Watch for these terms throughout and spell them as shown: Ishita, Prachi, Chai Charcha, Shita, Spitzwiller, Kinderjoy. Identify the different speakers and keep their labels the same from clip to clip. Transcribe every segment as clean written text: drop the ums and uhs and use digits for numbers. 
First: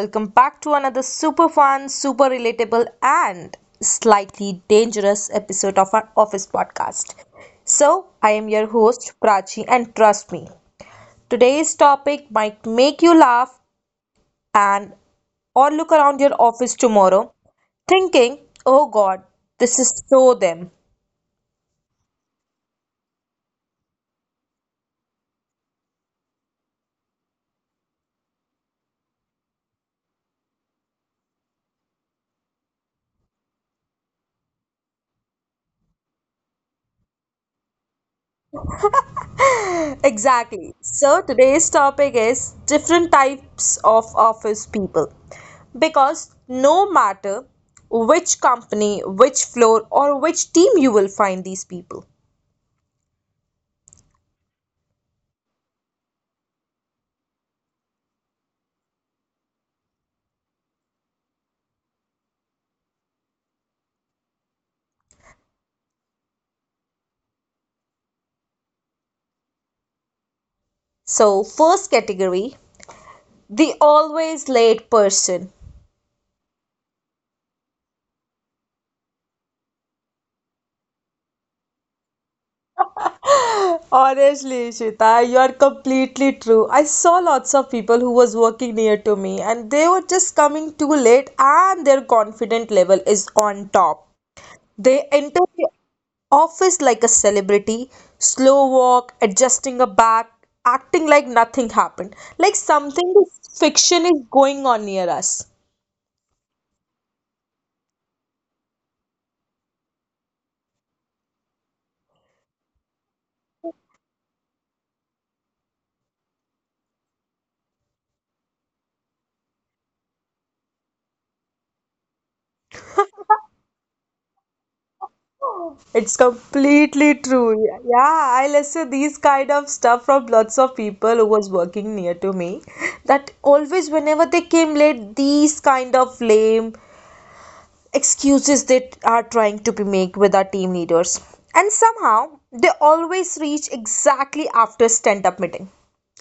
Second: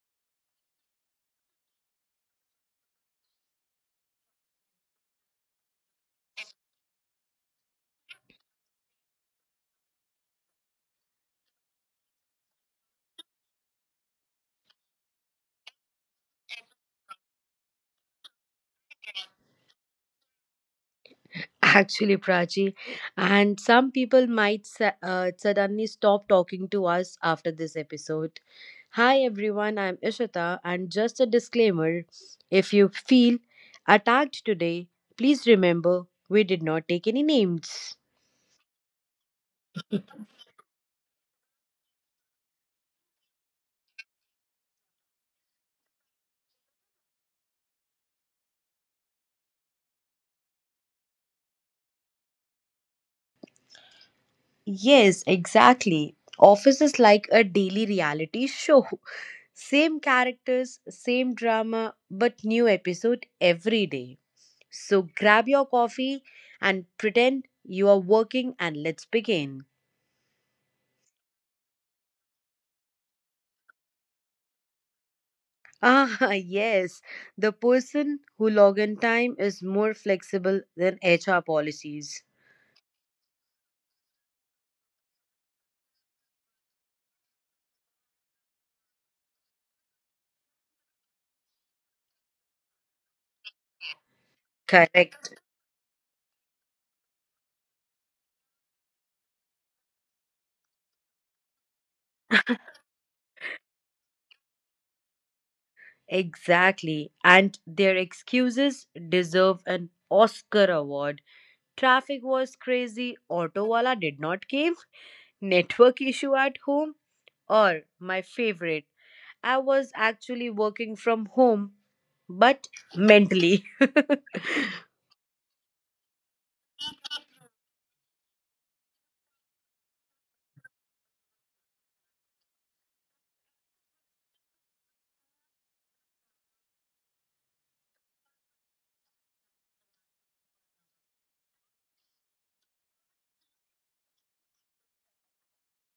Speaker 1: Welcome back to another super fun, super relatable, and slightly dangerous episode of our office podcast. So, I am your host Prachi, and trust me, today's topic might make you laugh and or look around your office tomorrow thinking, oh god, this is so them.
Speaker 2: Actually, Prachi, and some people might suddenly stop talking to us after this episode. Hi, everyone, I'm Ishita, and just a disclaimer if you feel attacked today, please remember we did not take any names.
Speaker 1: Exactly. So today's topic is different types of office people. Because no matter which company, which floor, or which team you will find these people.
Speaker 2: Yes, exactly. Office is like a daily reality show. Same characters, same drama, but new episode every day. So grab your coffee and pretend you are working and let's begin.
Speaker 1: So, first category the always late person.
Speaker 2: Ah, yes, the person who log in time is more flexible than HR policies.
Speaker 1: Honestly, Shita, you are completely true. I saw lots of people who was working near to me and they were just coming too late and their confident level is on top. They enter
Speaker 2: Correct.
Speaker 1: the office like a celebrity, slow walk, adjusting a back, acting like nothing happened, like something fiction is going on near us.
Speaker 2: Exactly. And their excuses deserve an Oscar award. Traffic was crazy, auto wala did not cave, network issue at home, or my favorite, I was actually working from home but mentally.
Speaker 1: It's completely true. Yeah, I listen these kind of stuff from lots of people who was working near to me. That always whenever they came late, these kind of lame excuses that are trying to be made with our team leaders. And somehow they always reach exactly after stand up meeting.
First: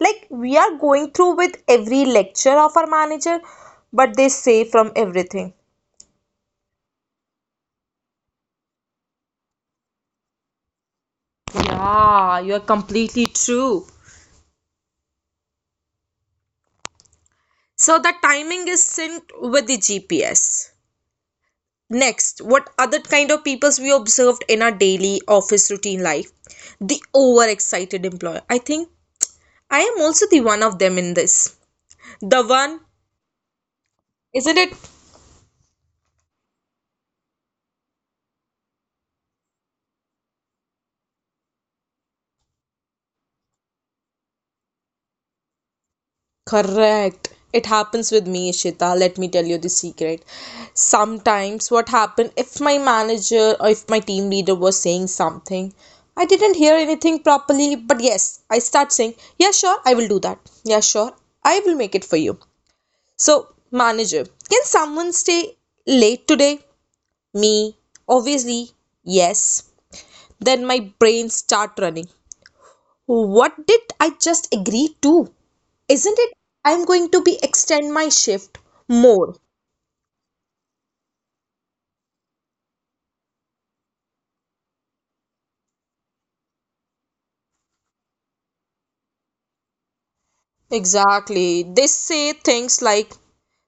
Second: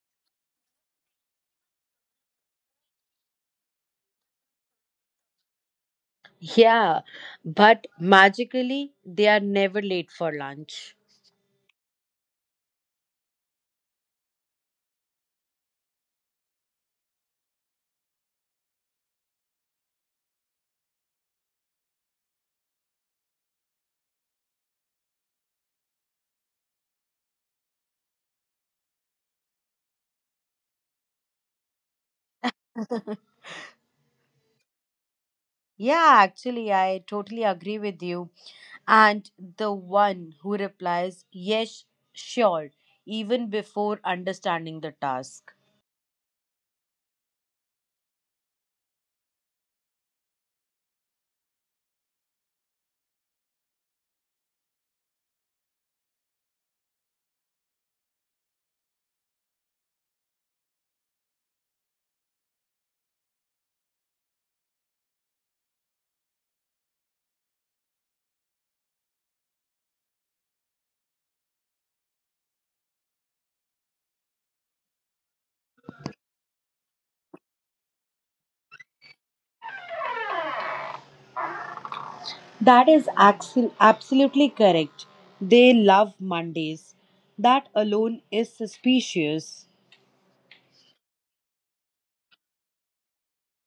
Speaker 1: Like we are going through with every lecture of our manager, but they say from everything.
Speaker 2: Yeah, but magically, they are never late for lunch.
Speaker 1: Yeah, you're completely true. So the timing is synced with the GPS. Next, what other kind of peoples we observed in our daily office routine life? The overexcited employer. I think I am also the one of them in this. The one, isn't it?
Speaker 2: Yeah, actually, I totally agree with you. And the one who replies, yes, sure, even before understanding the task.
Speaker 1: Correct. It happens with me, Ishita. Let me tell you the secret. Sometimes, what happened if my manager or if my team leader was saying something, I didn't hear anything properly, but yes, I start saying, yeah, sure, I will do that. Yeah, sure, I will make it for you. So, manager, can someone stay late today? Me, obviously, yes. Then my brain start running. What did I just agree to? Isn't it? I'm going to be extend my shift more.
Speaker 2: That is absolutely correct. They love Mondays. That alone is suspicious.
Speaker 1: Exactly. They say things like,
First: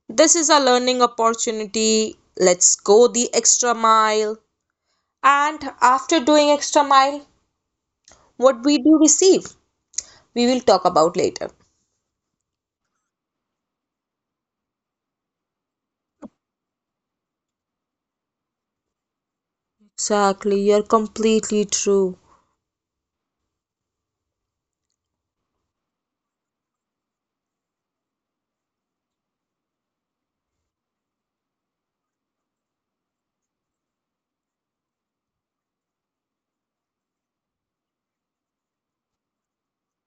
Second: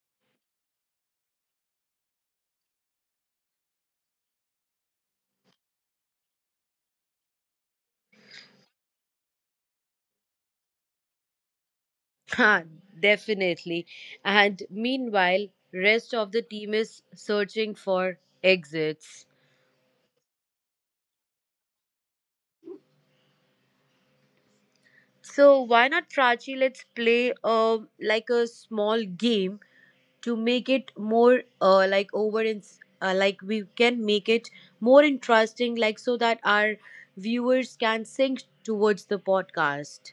Speaker 1: this is a learning opportunity, let's go the extra mile. And after doing extra mile, what we do receive, we will talk about later.
Speaker 2: Huh, definitely. And meanwhile, rest of the team is searching for exits.
Speaker 1: Exactly, you're completely true.
Speaker 2: So why not, Prachi? Let's play like a small game to make it more like over in like we can make it more interesting, like so that our viewers can sink towards the podcast.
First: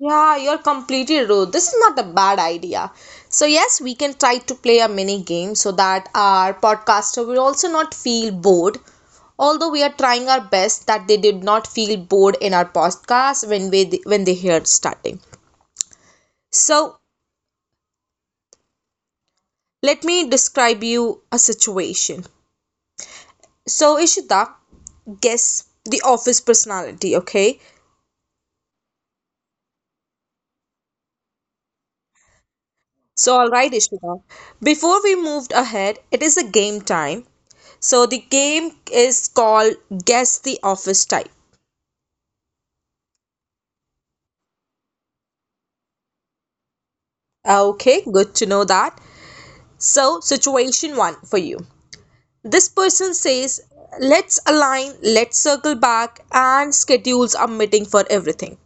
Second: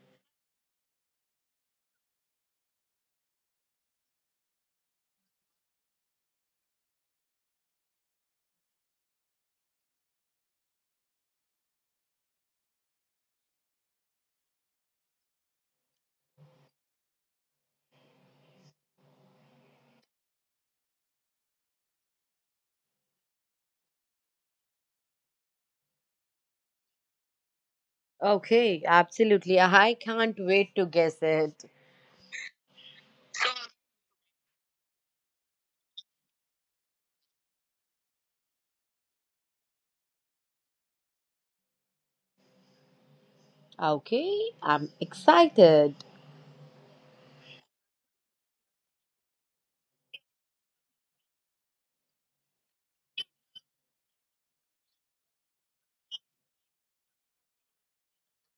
Speaker 1: Yeah, you're completely rude. This is not a bad idea. So, yes, we can try to play a mini game so that our podcaster will also not feel bored. Although we are trying our best that they did not feel bored in our podcast when we when they hear starting. So, let me describe you a situation. So, Ishita, guess the office personality, okay?
Speaker 2: Okay, absolutely. I can't wait to guess it.
Speaker 1: So, all right, Ishita. Before we moved ahead, it is a game time. So the game is called Guess the Office Type.
Speaker 2: Okay, I'm excited.
Speaker 1: Okay, good to know that. So, situation one for you. This person says, let's align, let's circle back, and schedules a meeting for everything.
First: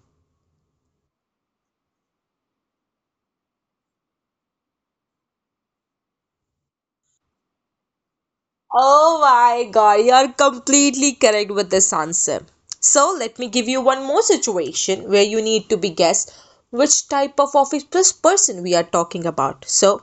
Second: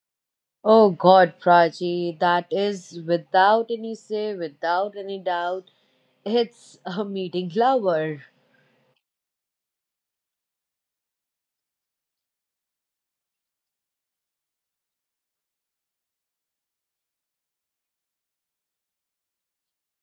Speaker 2: Oh God, Prachi, that is without any say, without any doubt, it's a meeting lover.
Speaker 1: Oh my god, you are completely correct with this answer. So, let me give you one more situation where you need to be guessed which type of office person we are talking about. So,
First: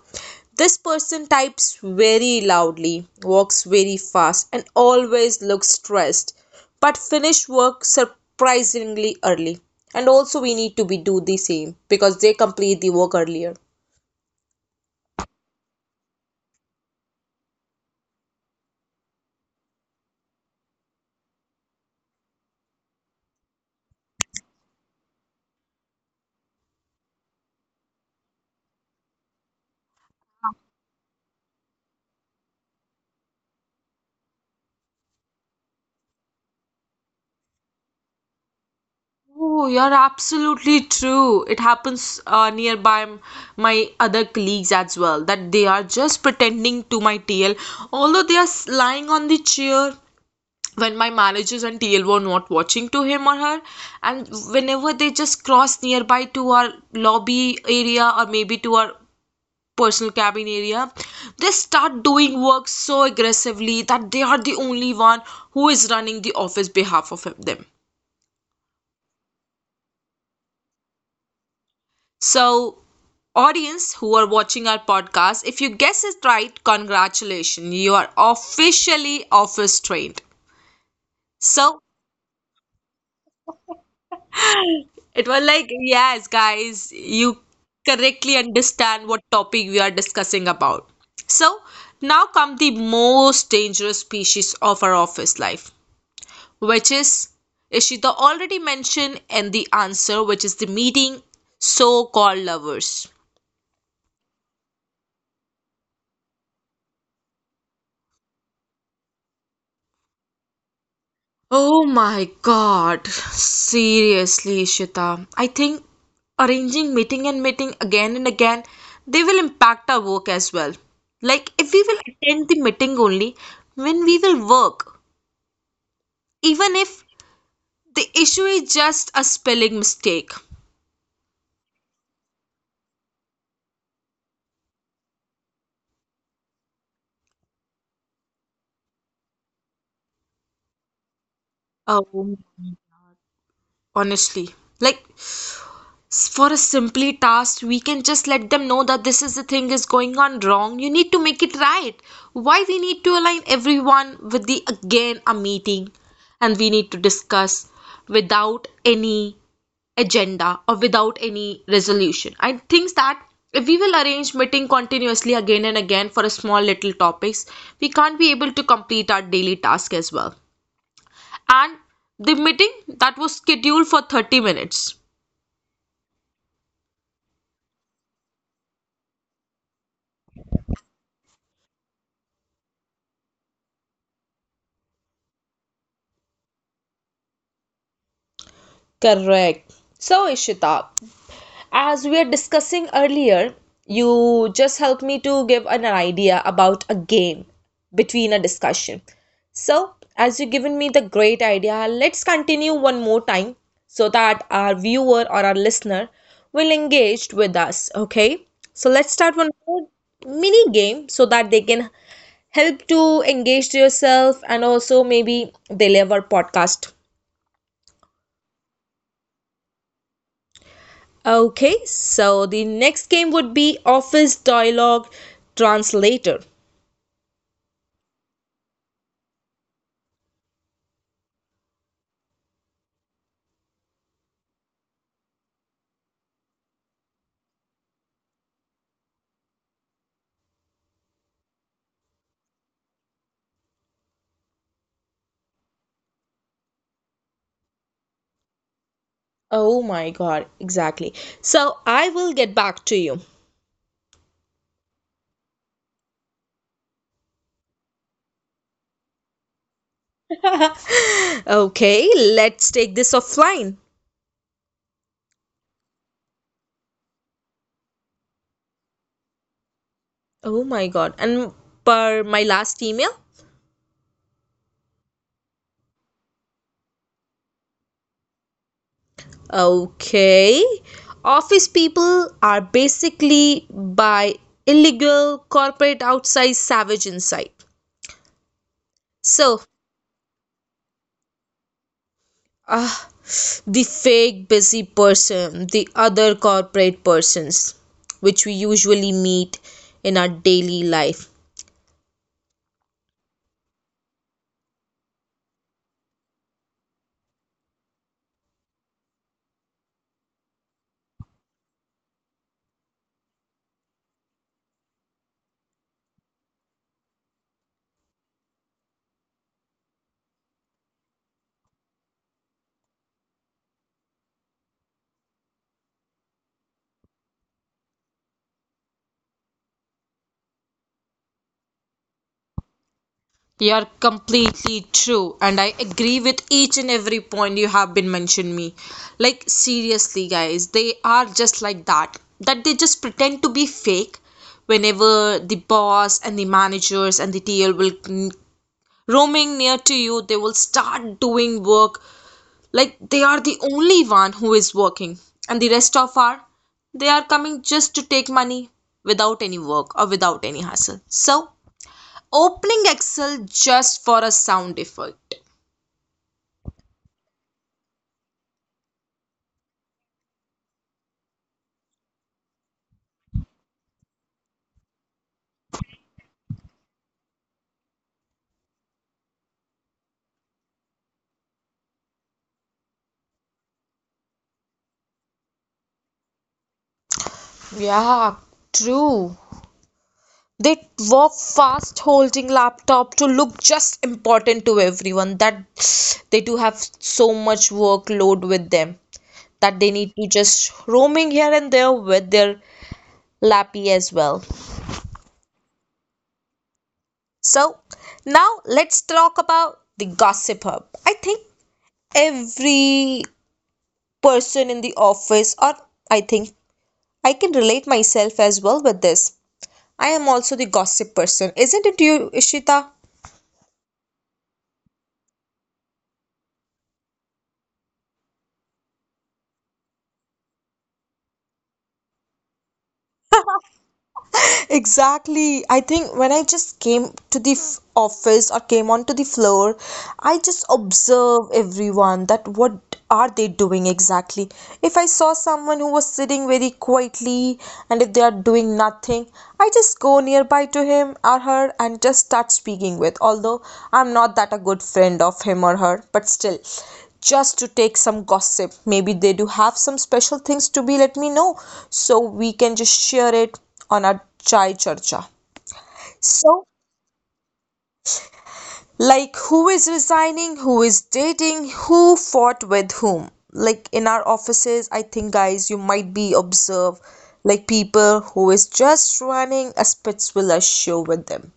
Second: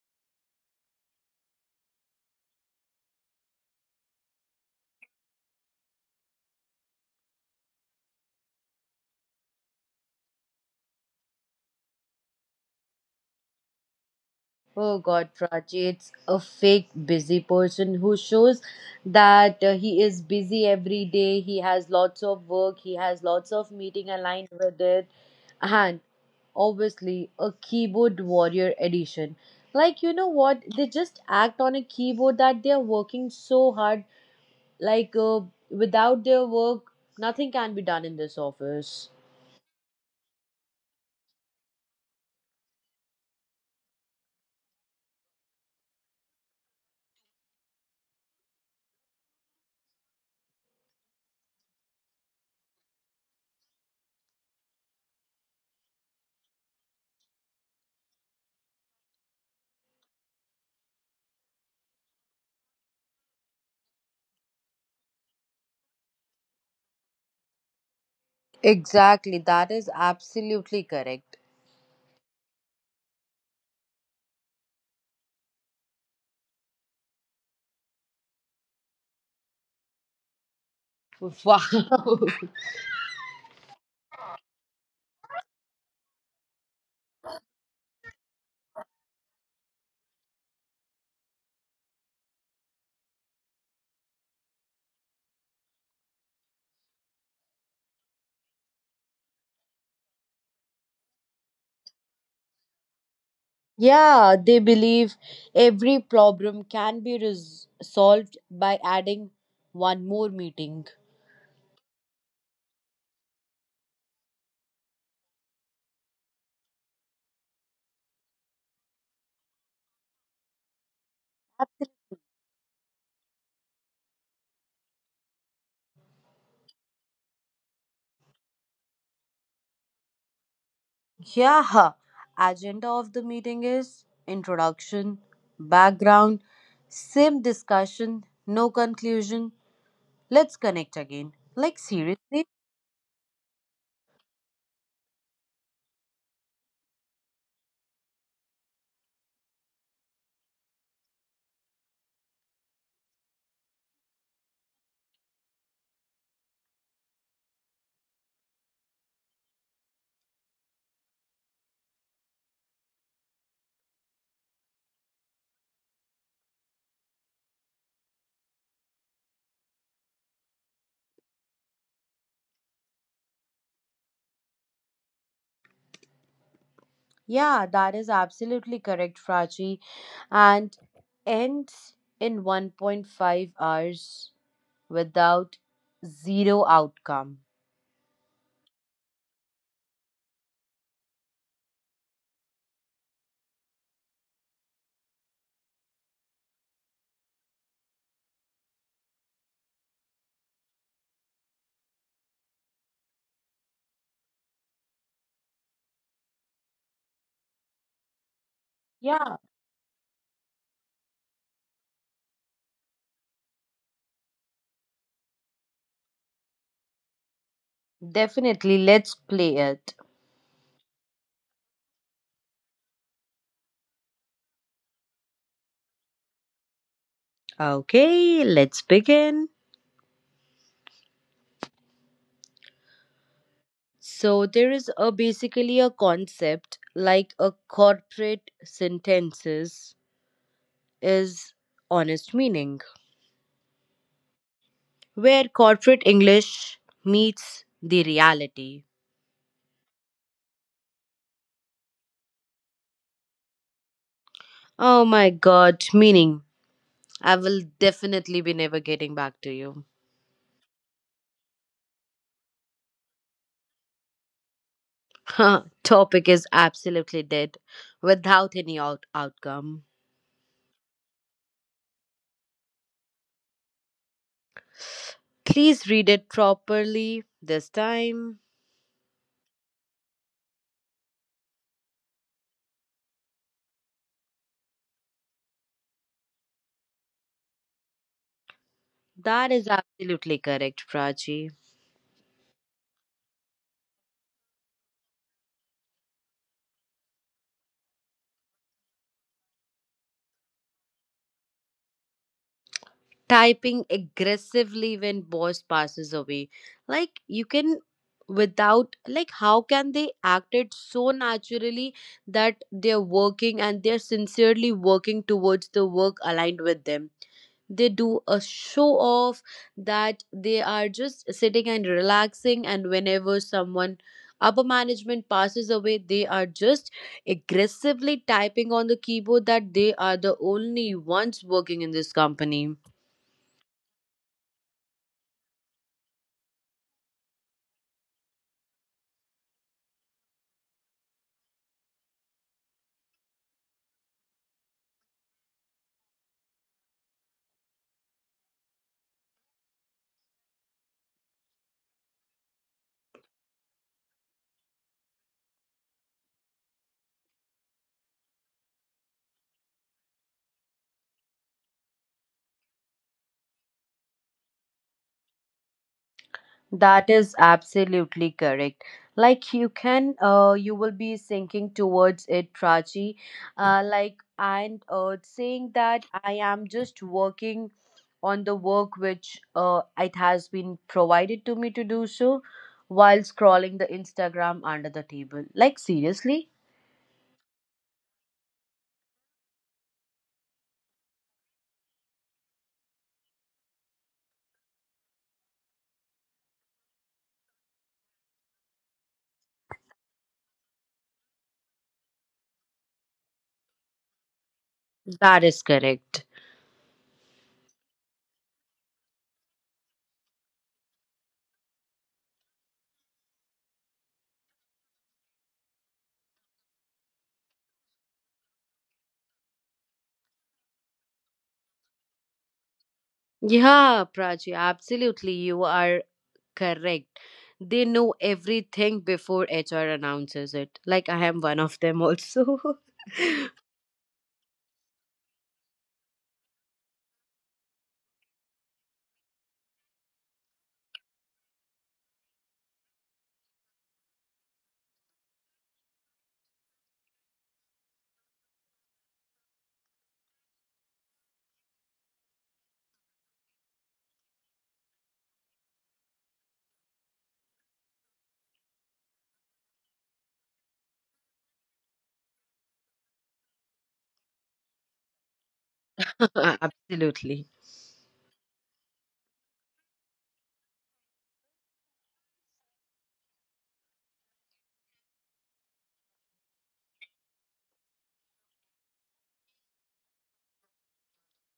Speaker 1: this person types very loudly, walks very fast, and always looks stressed, but finish work surprisingly early. And also, we need to be do the same because they complete the work earlier.
Speaker 2: Oh God, Prachi, it's a fake busy person who shows that he is busy every day. He has lots of work. He has lots of meeting aligned with it, and obviously a keyboard warrior edition. Like you know what? They just act on a keyboard that they are working so hard. Like without their work, nothing can be done in this office.
Speaker 1: Oh, you're absolutely true. It happens nearby my other colleagues as well that they are just pretending to my TL, although they are lying on the chair when my managers and TL were not watching to him or her. And whenever they just cross nearby to our lobby area or maybe to our personal cabin area, they start doing work so aggressively that they are the only one who is running the office behalf of them.
Speaker 2: Exactly, that is absolutely correct.
Speaker 1: So, audience who are watching our podcast, if you guess it right, congratulations, you are officially office trained.
Speaker 2: Wow.
Speaker 1: So, it was like, yes, guys, you correctly understand what topic we are discussing about. So, now come the most dangerous species of our office life, which is Ishita already mentioned in the answer, which is the meeting so called lovers.
Speaker 2: Yeah, they believe every problem can be solved by adding one more meeting.
Speaker 1: Oh my God. Seriously, Ishita. I think arranging meeting and meeting again and again, they will impact our work as well. Like if we will
Speaker 2: Absolutely.
Speaker 1: attend the meeting only when we will work, even if the issue is just a spelling mistake.
Speaker 2: Yeah, agenda of the meeting is introduction, background, same discussion, no conclusion. Let's connect again. Like,
Speaker 1: Oh,
Speaker 2: seriously?
Speaker 1: honestly. Like for a simply task we can just let them know that this is the thing is going on wrong, you need to make it right, why we need to align everyone with the again a meeting and we need to discuss without any agenda or without any resolution. I think that if we will arrange meeting continuously again and again for a small little topics, we can't be able to complete our daily task as well, and the meeting that was scheduled for 30 minutes.
Speaker 2: Yeah, that is absolutely correct, Prachi. And ends in 1.5 hours without zero outcome.
Speaker 1: Correct. So, Ishita, as we are discussing earlier, you just helped me to give an idea about a game between a discussion. So, as you've given me the great idea, let's continue one more time so that our viewer or our listener will engage with us. Okay. So, let's start
Speaker 2: Yeah.
Speaker 1: one more mini game so that they can help to engage yourself and also maybe they love our podcast.
Speaker 2: Definitely, let's play it.
Speaker 1: Okay, so the next game would be Office Dialogue Translator.
Speaker 2: Okay, let's begin. So there is a basically a concept like a corporate sentences is honest meaning where corporate English meets the reality.
Speaker 1: Oh my god, exactly. So I will get back to you.
Speaker 2: Oh my god, meaning I will definitely be never getting back to you.
Speaker 1: Okay, let's take this offline.
Speaker 2: Huh, topic is absolutely dead without any outcome.
Speaker 1: Oh my god. And per my last email?
Speaker 2: Please read it properly this time.
Speaker 1: Okay. Office people are basically by illegal corporate outside savage inside.
Speaker 2: That
Speaker 1: So,
Speaker 2: is absolutely correct, Prachi.
Speaker 1: ah, the fake busy person, the other corporate persons, which we usually meet in our daily life.
Speaker 2: Typing aggressively when boss passes away. Like you can, without like how can they act it so naturally that they're working and they're sincerely working towards the work aligned with them, they do a show off that they are just sitting and relaxing, and whenever someone upper management passes away they are just aggressively typing on the keyboard that they are the only ones working in this company.
Speaker 1: You are completely true, and I agree with each and every point you have been mentioned me. Like seriously, guys, they are just like that. That they just pretend to be fake whenever the boss and the managers and the TL will roaming near to you, they will start doing work like they are the only one who is working, and the rest of are they are coming just to take money without any work or without any hassle. So, opening Excel just for a sound effect.
Speaker 2: That is absolutely correct. Like you can, you will be sinking towards it, Prachi. Like and saying that I am just working on the work which it has been provided to me to do so, while scrolling the Instagram under the table. Like, seriously,
Speaker 1: Yeah, true. They walk fast holding laptop to look just important to everyone that they do have so much workload with them that they need to just roaming here and there with their lappy as well.
Speaker 2: that is correct.
Speaker 1: So, now let's talk about the gossip hub. I think every person in the office, or I think I can relate myself as well with this. I am also the gossip person, isn't it you, Ishita?
Speaker 2: Yeah, Prachi, absolutely. You are correct. They know everything before HR announces it. Like, I am one of them also.
Speaker 1: Exactly. I think when I just came to the office or came onto the floor, I just observe everyone that what are they doing exactly. If I saw someone who was sitting very quietly and if they are doing nothing, I just go nearby to him or her and just start speaking with. Although I'm not that a good friend of him or her, but still just to take some gossip. Maybe they do have some special things to be let me know so we can just share it on our Chai Charcha. So,
Speaker 2: Absolutely.
Speaker 1: like, who is resigning, who is dating, who fought with whom? Like, in our offices, I think, guys, you might be observe like people who is just running a Spitzwiller show with them.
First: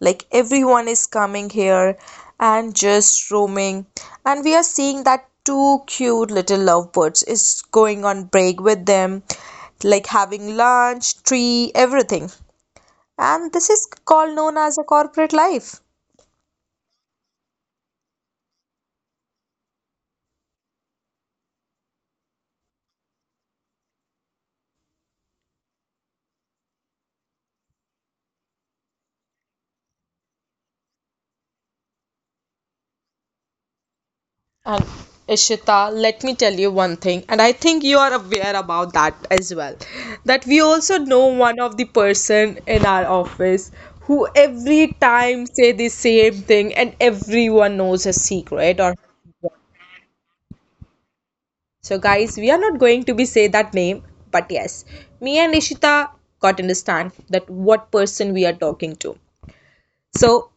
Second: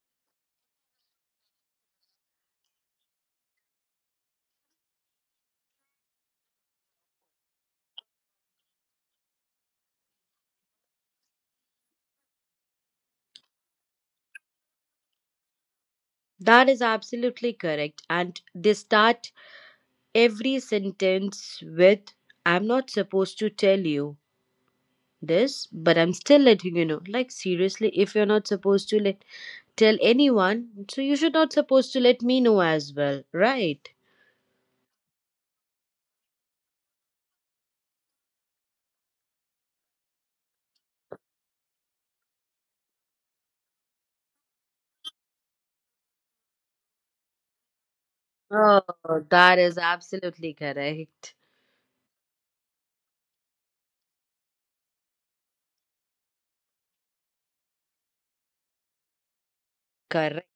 Speaker 1: Like, everyone is coming here and just roaming, and we are seeing that two cute little lovebirds is going on break with them like having lunch, tree, everything. And this is called known as a corporate life.
Speaker 2: That is absolutely correct. And they start every sentence with, I'm not supposed to tell you this, but I'm still letting you know. Like, seriously, if you're not supposed to let, tell anyone, so you should not supposed to let me know as well, right?
Speaker 1: And Ishita, let me tell you one thing, and I think you are aware about that as well. That we also know one of the person in our office who every time say the same thing and everyone knows a secret
Speaker 2: Oh,
Speaker 1: or
Speaker 2: that is absolutely correct.
Speaker 1: so guys, we are not going to be say that name, but yes, me and Ishita got understand that what person we are talking to.
Speaker 2: Correct.
Speaker 1: So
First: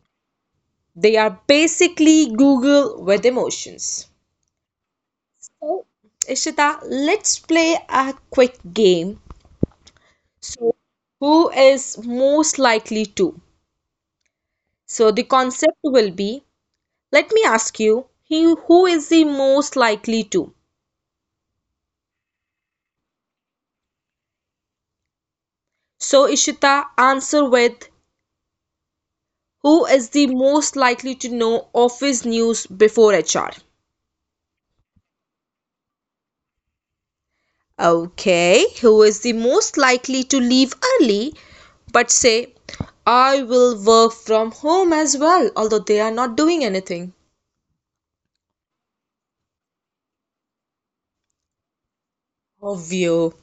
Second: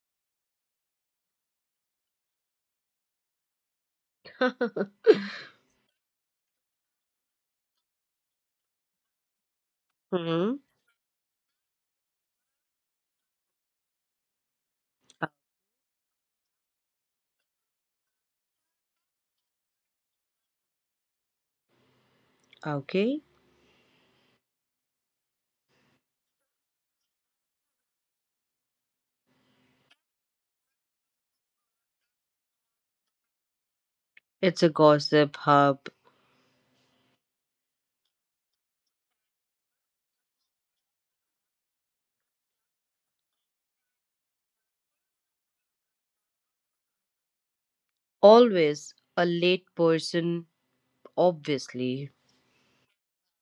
Speaker 1: they are basically Google with emotions. So, Ishita, let's play a quick game.
Speaker 2: Hmm.
Speaker 1: So, who is most likely to? So, the concept will be let me ask you, he, who is the most likely to?
Speaker 2: Okay.
Speaker 1: So, Ishita, answer with who is the most likely to know office news before HR?
Speaker 2: It's a gossip hub.
Speaker 1: Okay, who is the most likely to leave early but say, I will work from home as well, although they are not doing anything?
Speaker 2: Always a late person, obviously.
Speaker 1: Obvio.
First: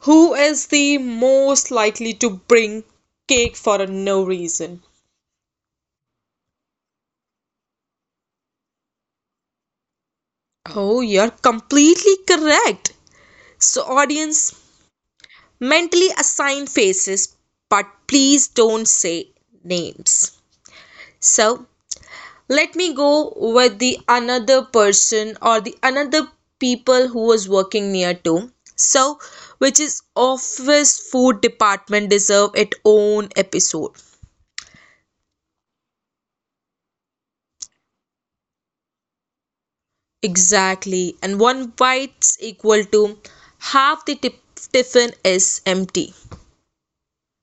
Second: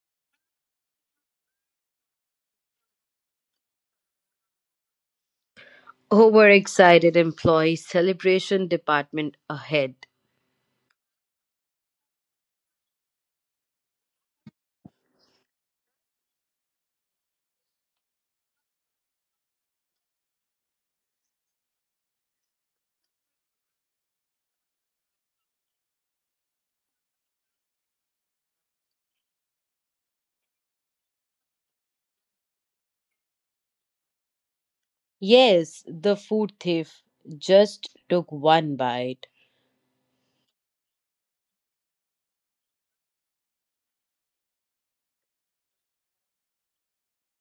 Speaker 1: Who is the most likely to bring cake for a no reason?
Speaker 2: Overexcited employee celebration department ahead.
Speaker 1: Oh, you're completely correct. So, audience, mentally assign faces, but please don't say names. So, let me go with the another person or the another people who was working near to. So, which is office food department deserve its own episode.
Speaker 2: Yes, the food thief just took one bite.
Speaker 1: Exactly. And one bite's equal to half the tiffin is empty.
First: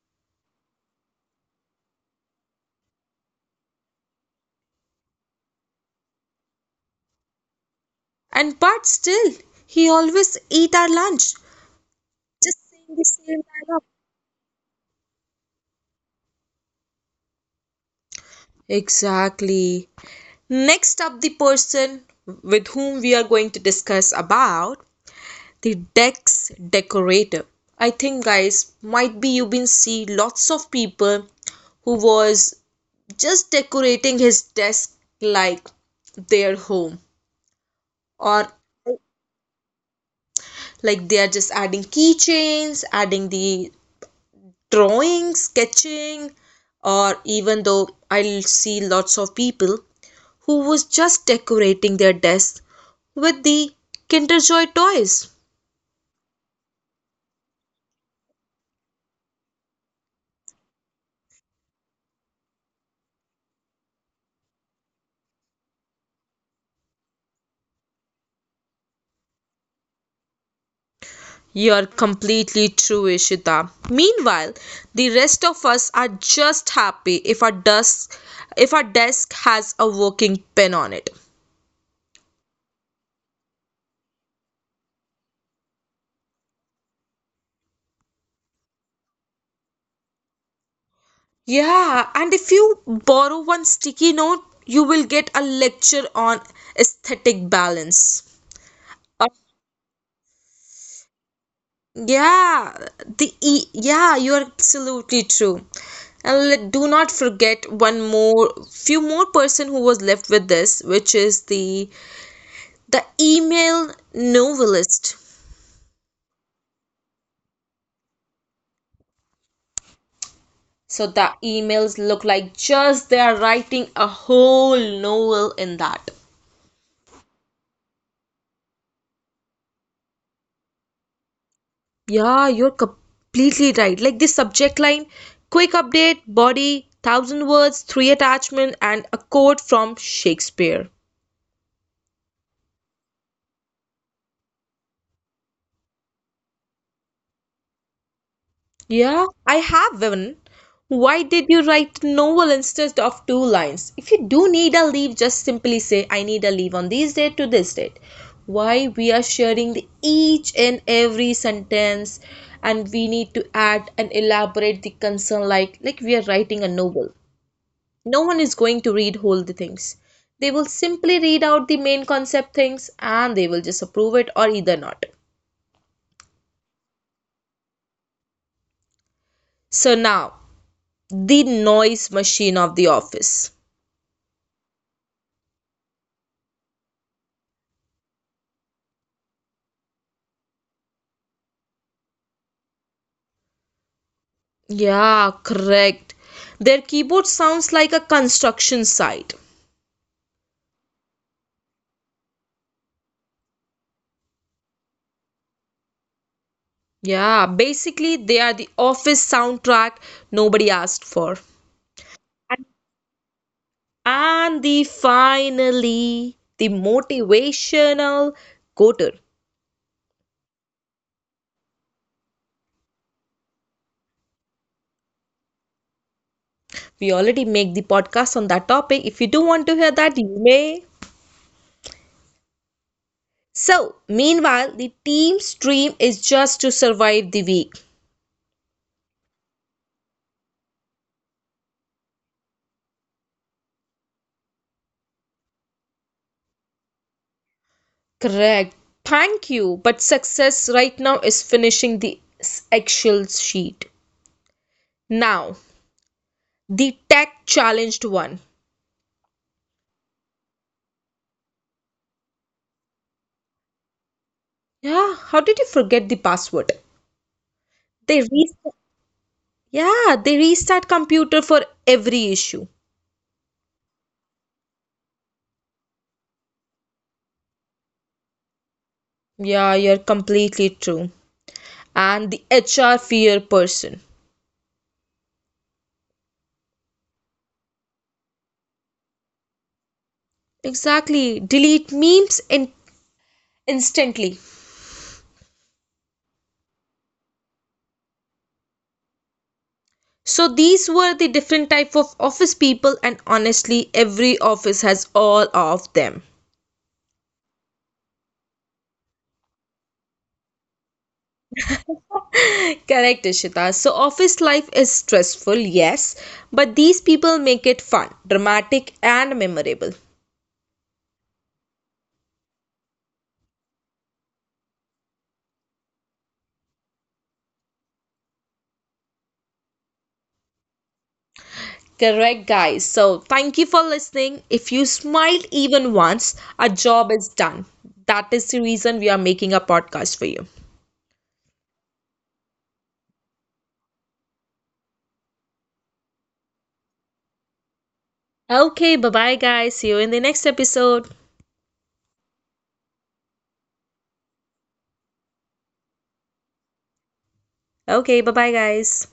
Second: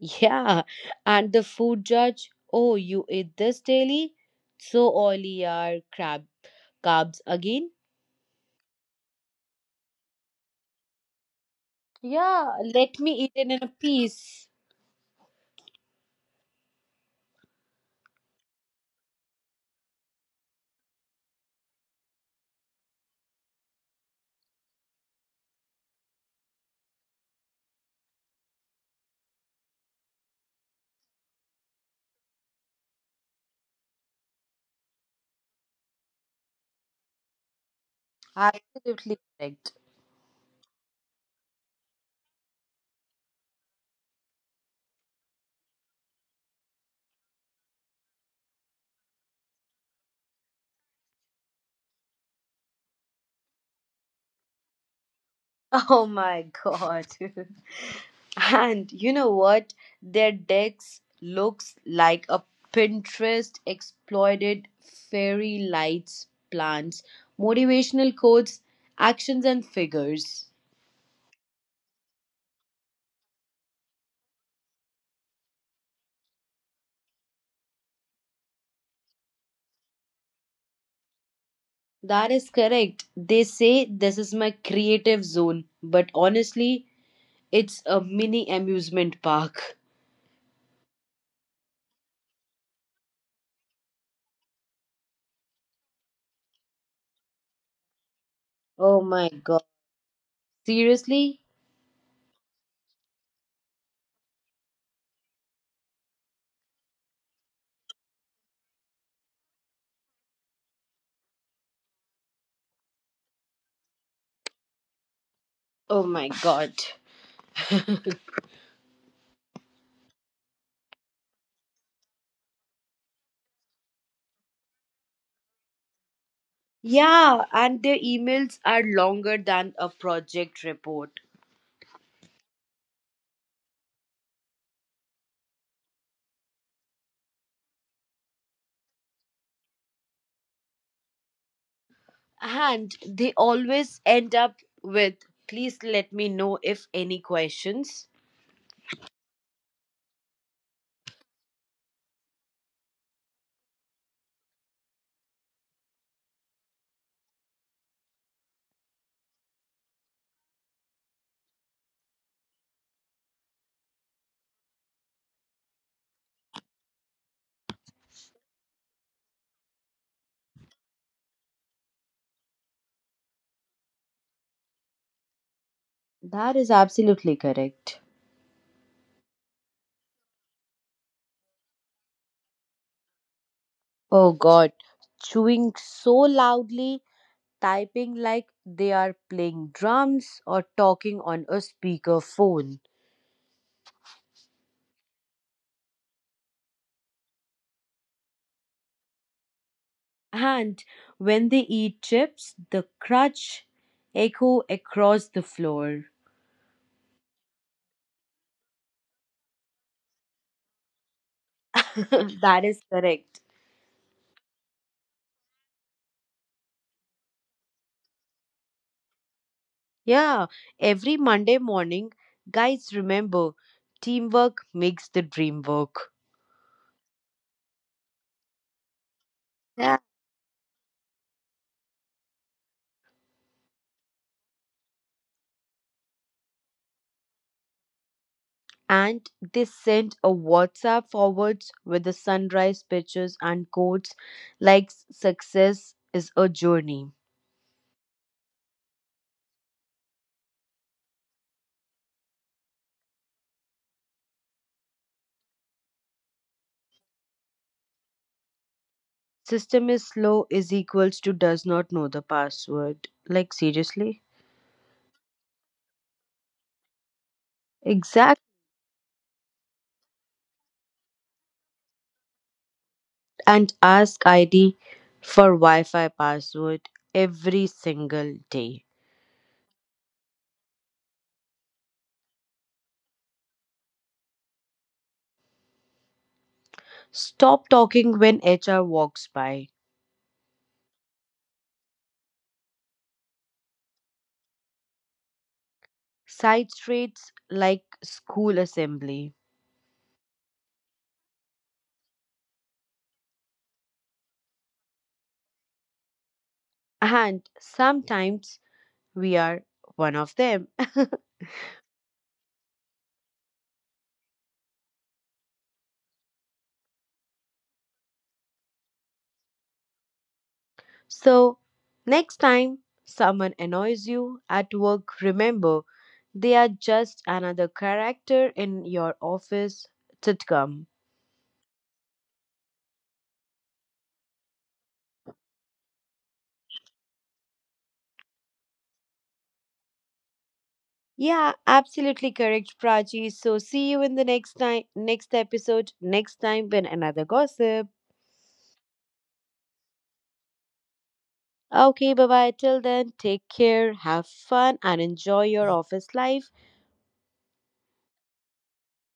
Speaker 2: Yeah, and the food judge. Oh, you eat this daily? So oily are crab carbs again.
Speaker 1: And but still, he always eat our lunch. Just
Speaker 2: Yeah,
Speaker 1: saying
Speaker 2: let
Speaker 1: the
Speaker 2: me eat
Speaker 1: same
Speaker 2: it in a
Speaker 1: dialogue.
Speaker 2: piece.
Speaker 1: Exactly. Next up, the person with whom we are going to discuss about the Dex decorator. I think, guys, might be you've been see lots of people who was just decorating his desk like their home or
Speaker 2: Absolutely correct.
Speaker 1: like they are just adding keychains adding the drawing sketching, or even though I'll see lots of people who was just decorating their desks with the kinderjoy toys.
Speaker 2: Oh my god. And you know what? Their decks looks like a Pinterest exploited fairy lights, plants, motivational quotes, actions and figures.
Speaker 1: You're completely true, Ishita. Meanwhile, the rest of us are just happy if our desk has a working pen on it.
Speaker 2: That is correct. They say this is my creative zone, but honestly, it's a mini amusement park.
Speaker 1: Yeah, and if you borrow one sticky note, you will get a lecture on aesthetic balance.
Speaker 2: Oh my
Speaker 1: Uh,
Speaker 2: god. Seriously?
Speaker 1: yeah, the e yeah, you're absolutely true. And let, do not forget one more few more person who was left with this, which is the email novelist.
Speaker 2: Oh my god.
Speaker 1: So the emails look like just they are writing a whole novel in that.
Speaker 2: Yeah, and their emails are longer than a project report.
Speaker 1: Yeah, you're completely right. Like this subject line, quick update, body, 1,000 words, three attachment, and a quote from Shakespeare.
Speaker 2: And they always end up with, please let me know if any questions.
Speaker 1: Yeah, I have one. Why did you write novel instead of two lines? If you do need a leave, just simply say, I need a leave on this date to this date. Why we are sharing the each and every sentence and we need to add and elaborate the concern like we are writing a novel. No one is going to read whole the things, they will simply read out the main concept things and they will just approve it or either not.
Speaker 2: That is absolutely correct.
Speaker 1: So now, the noise machine of the office.
Speaker 2: Oh god, chewing so loudly, typing like they are playing drums or talking on a speakerphone.
Speaker 1: Yeah, correct, their keyboard sounds like a construction site.
Speaker 2: And when they eat chips, the crunch echo across the floor.
Speaker 1: Yeah, basically they are the office soundtrack nobody asked for.
Speaker 2: That is correct.
Speaker 1: And the finally the motivational quoter.
Speaker 2: Yeah, every Monday morning, guys, remember teamwork makes the dream work.
Speaker 1: We already make the podcast on that topic. If you do want to hear
Speaker 2: Yeah.
Speaker 1: that, you may. So, meanwhile, the team's dream is just to survive the week.
Speaker 2: And they sent a WhatsApp forwards with the sunrise pictures and quotes like success is a journey.
Speaker 1: Correct. Thank you. But success right now is finishing the Excel sheet. Now, the tech challenged one.
Speaker 2: System is slow is equals to does not know the password. Like, seriously?
Speaker 1: Yeah, how did you forget the password? They
Speaker 2: Exact
Speaker 1: restart. Yeah, they restart computer for every issue.
Speaker 2: and ask ID for Wi-Fi password every single day.
Speaker 1: Yeah, you're completely true. And the HR fear person.
Speaker 2: Stop talking when HR walks by.
Speaker 1: Exactly. Delete memes instantly.
Speaker 2: Side streets like school assembly.
Speaker 1: So these were the different type of office people and honestly every office has all of them.
Speaker 2: And sometimes we are one of them.
Speaker 1: Correct, Ishita. So office life is stressful, yes, but these people make it fun, dramatic and memorable.
Speaker 2: So, next time someone annoys you at work, remember they are just another character in your office sitcom.
Speaker 1: Correct, guys. So thank you for listening. If you smiled even once, our job is done. That is the reason we are making a podcast for you.
Speaker 2: Yeah, absolutely correct, Prachi. So, see you in the next time, next episode, next time when another gossip.
Speaker 1: Okay, bye bye, guys. See you in the next episode.
Speaker 2: Okay, bye bye. Till then, take care, have fun, and enjoy your office life.
Speaker 1: Okay, bye bye, guys.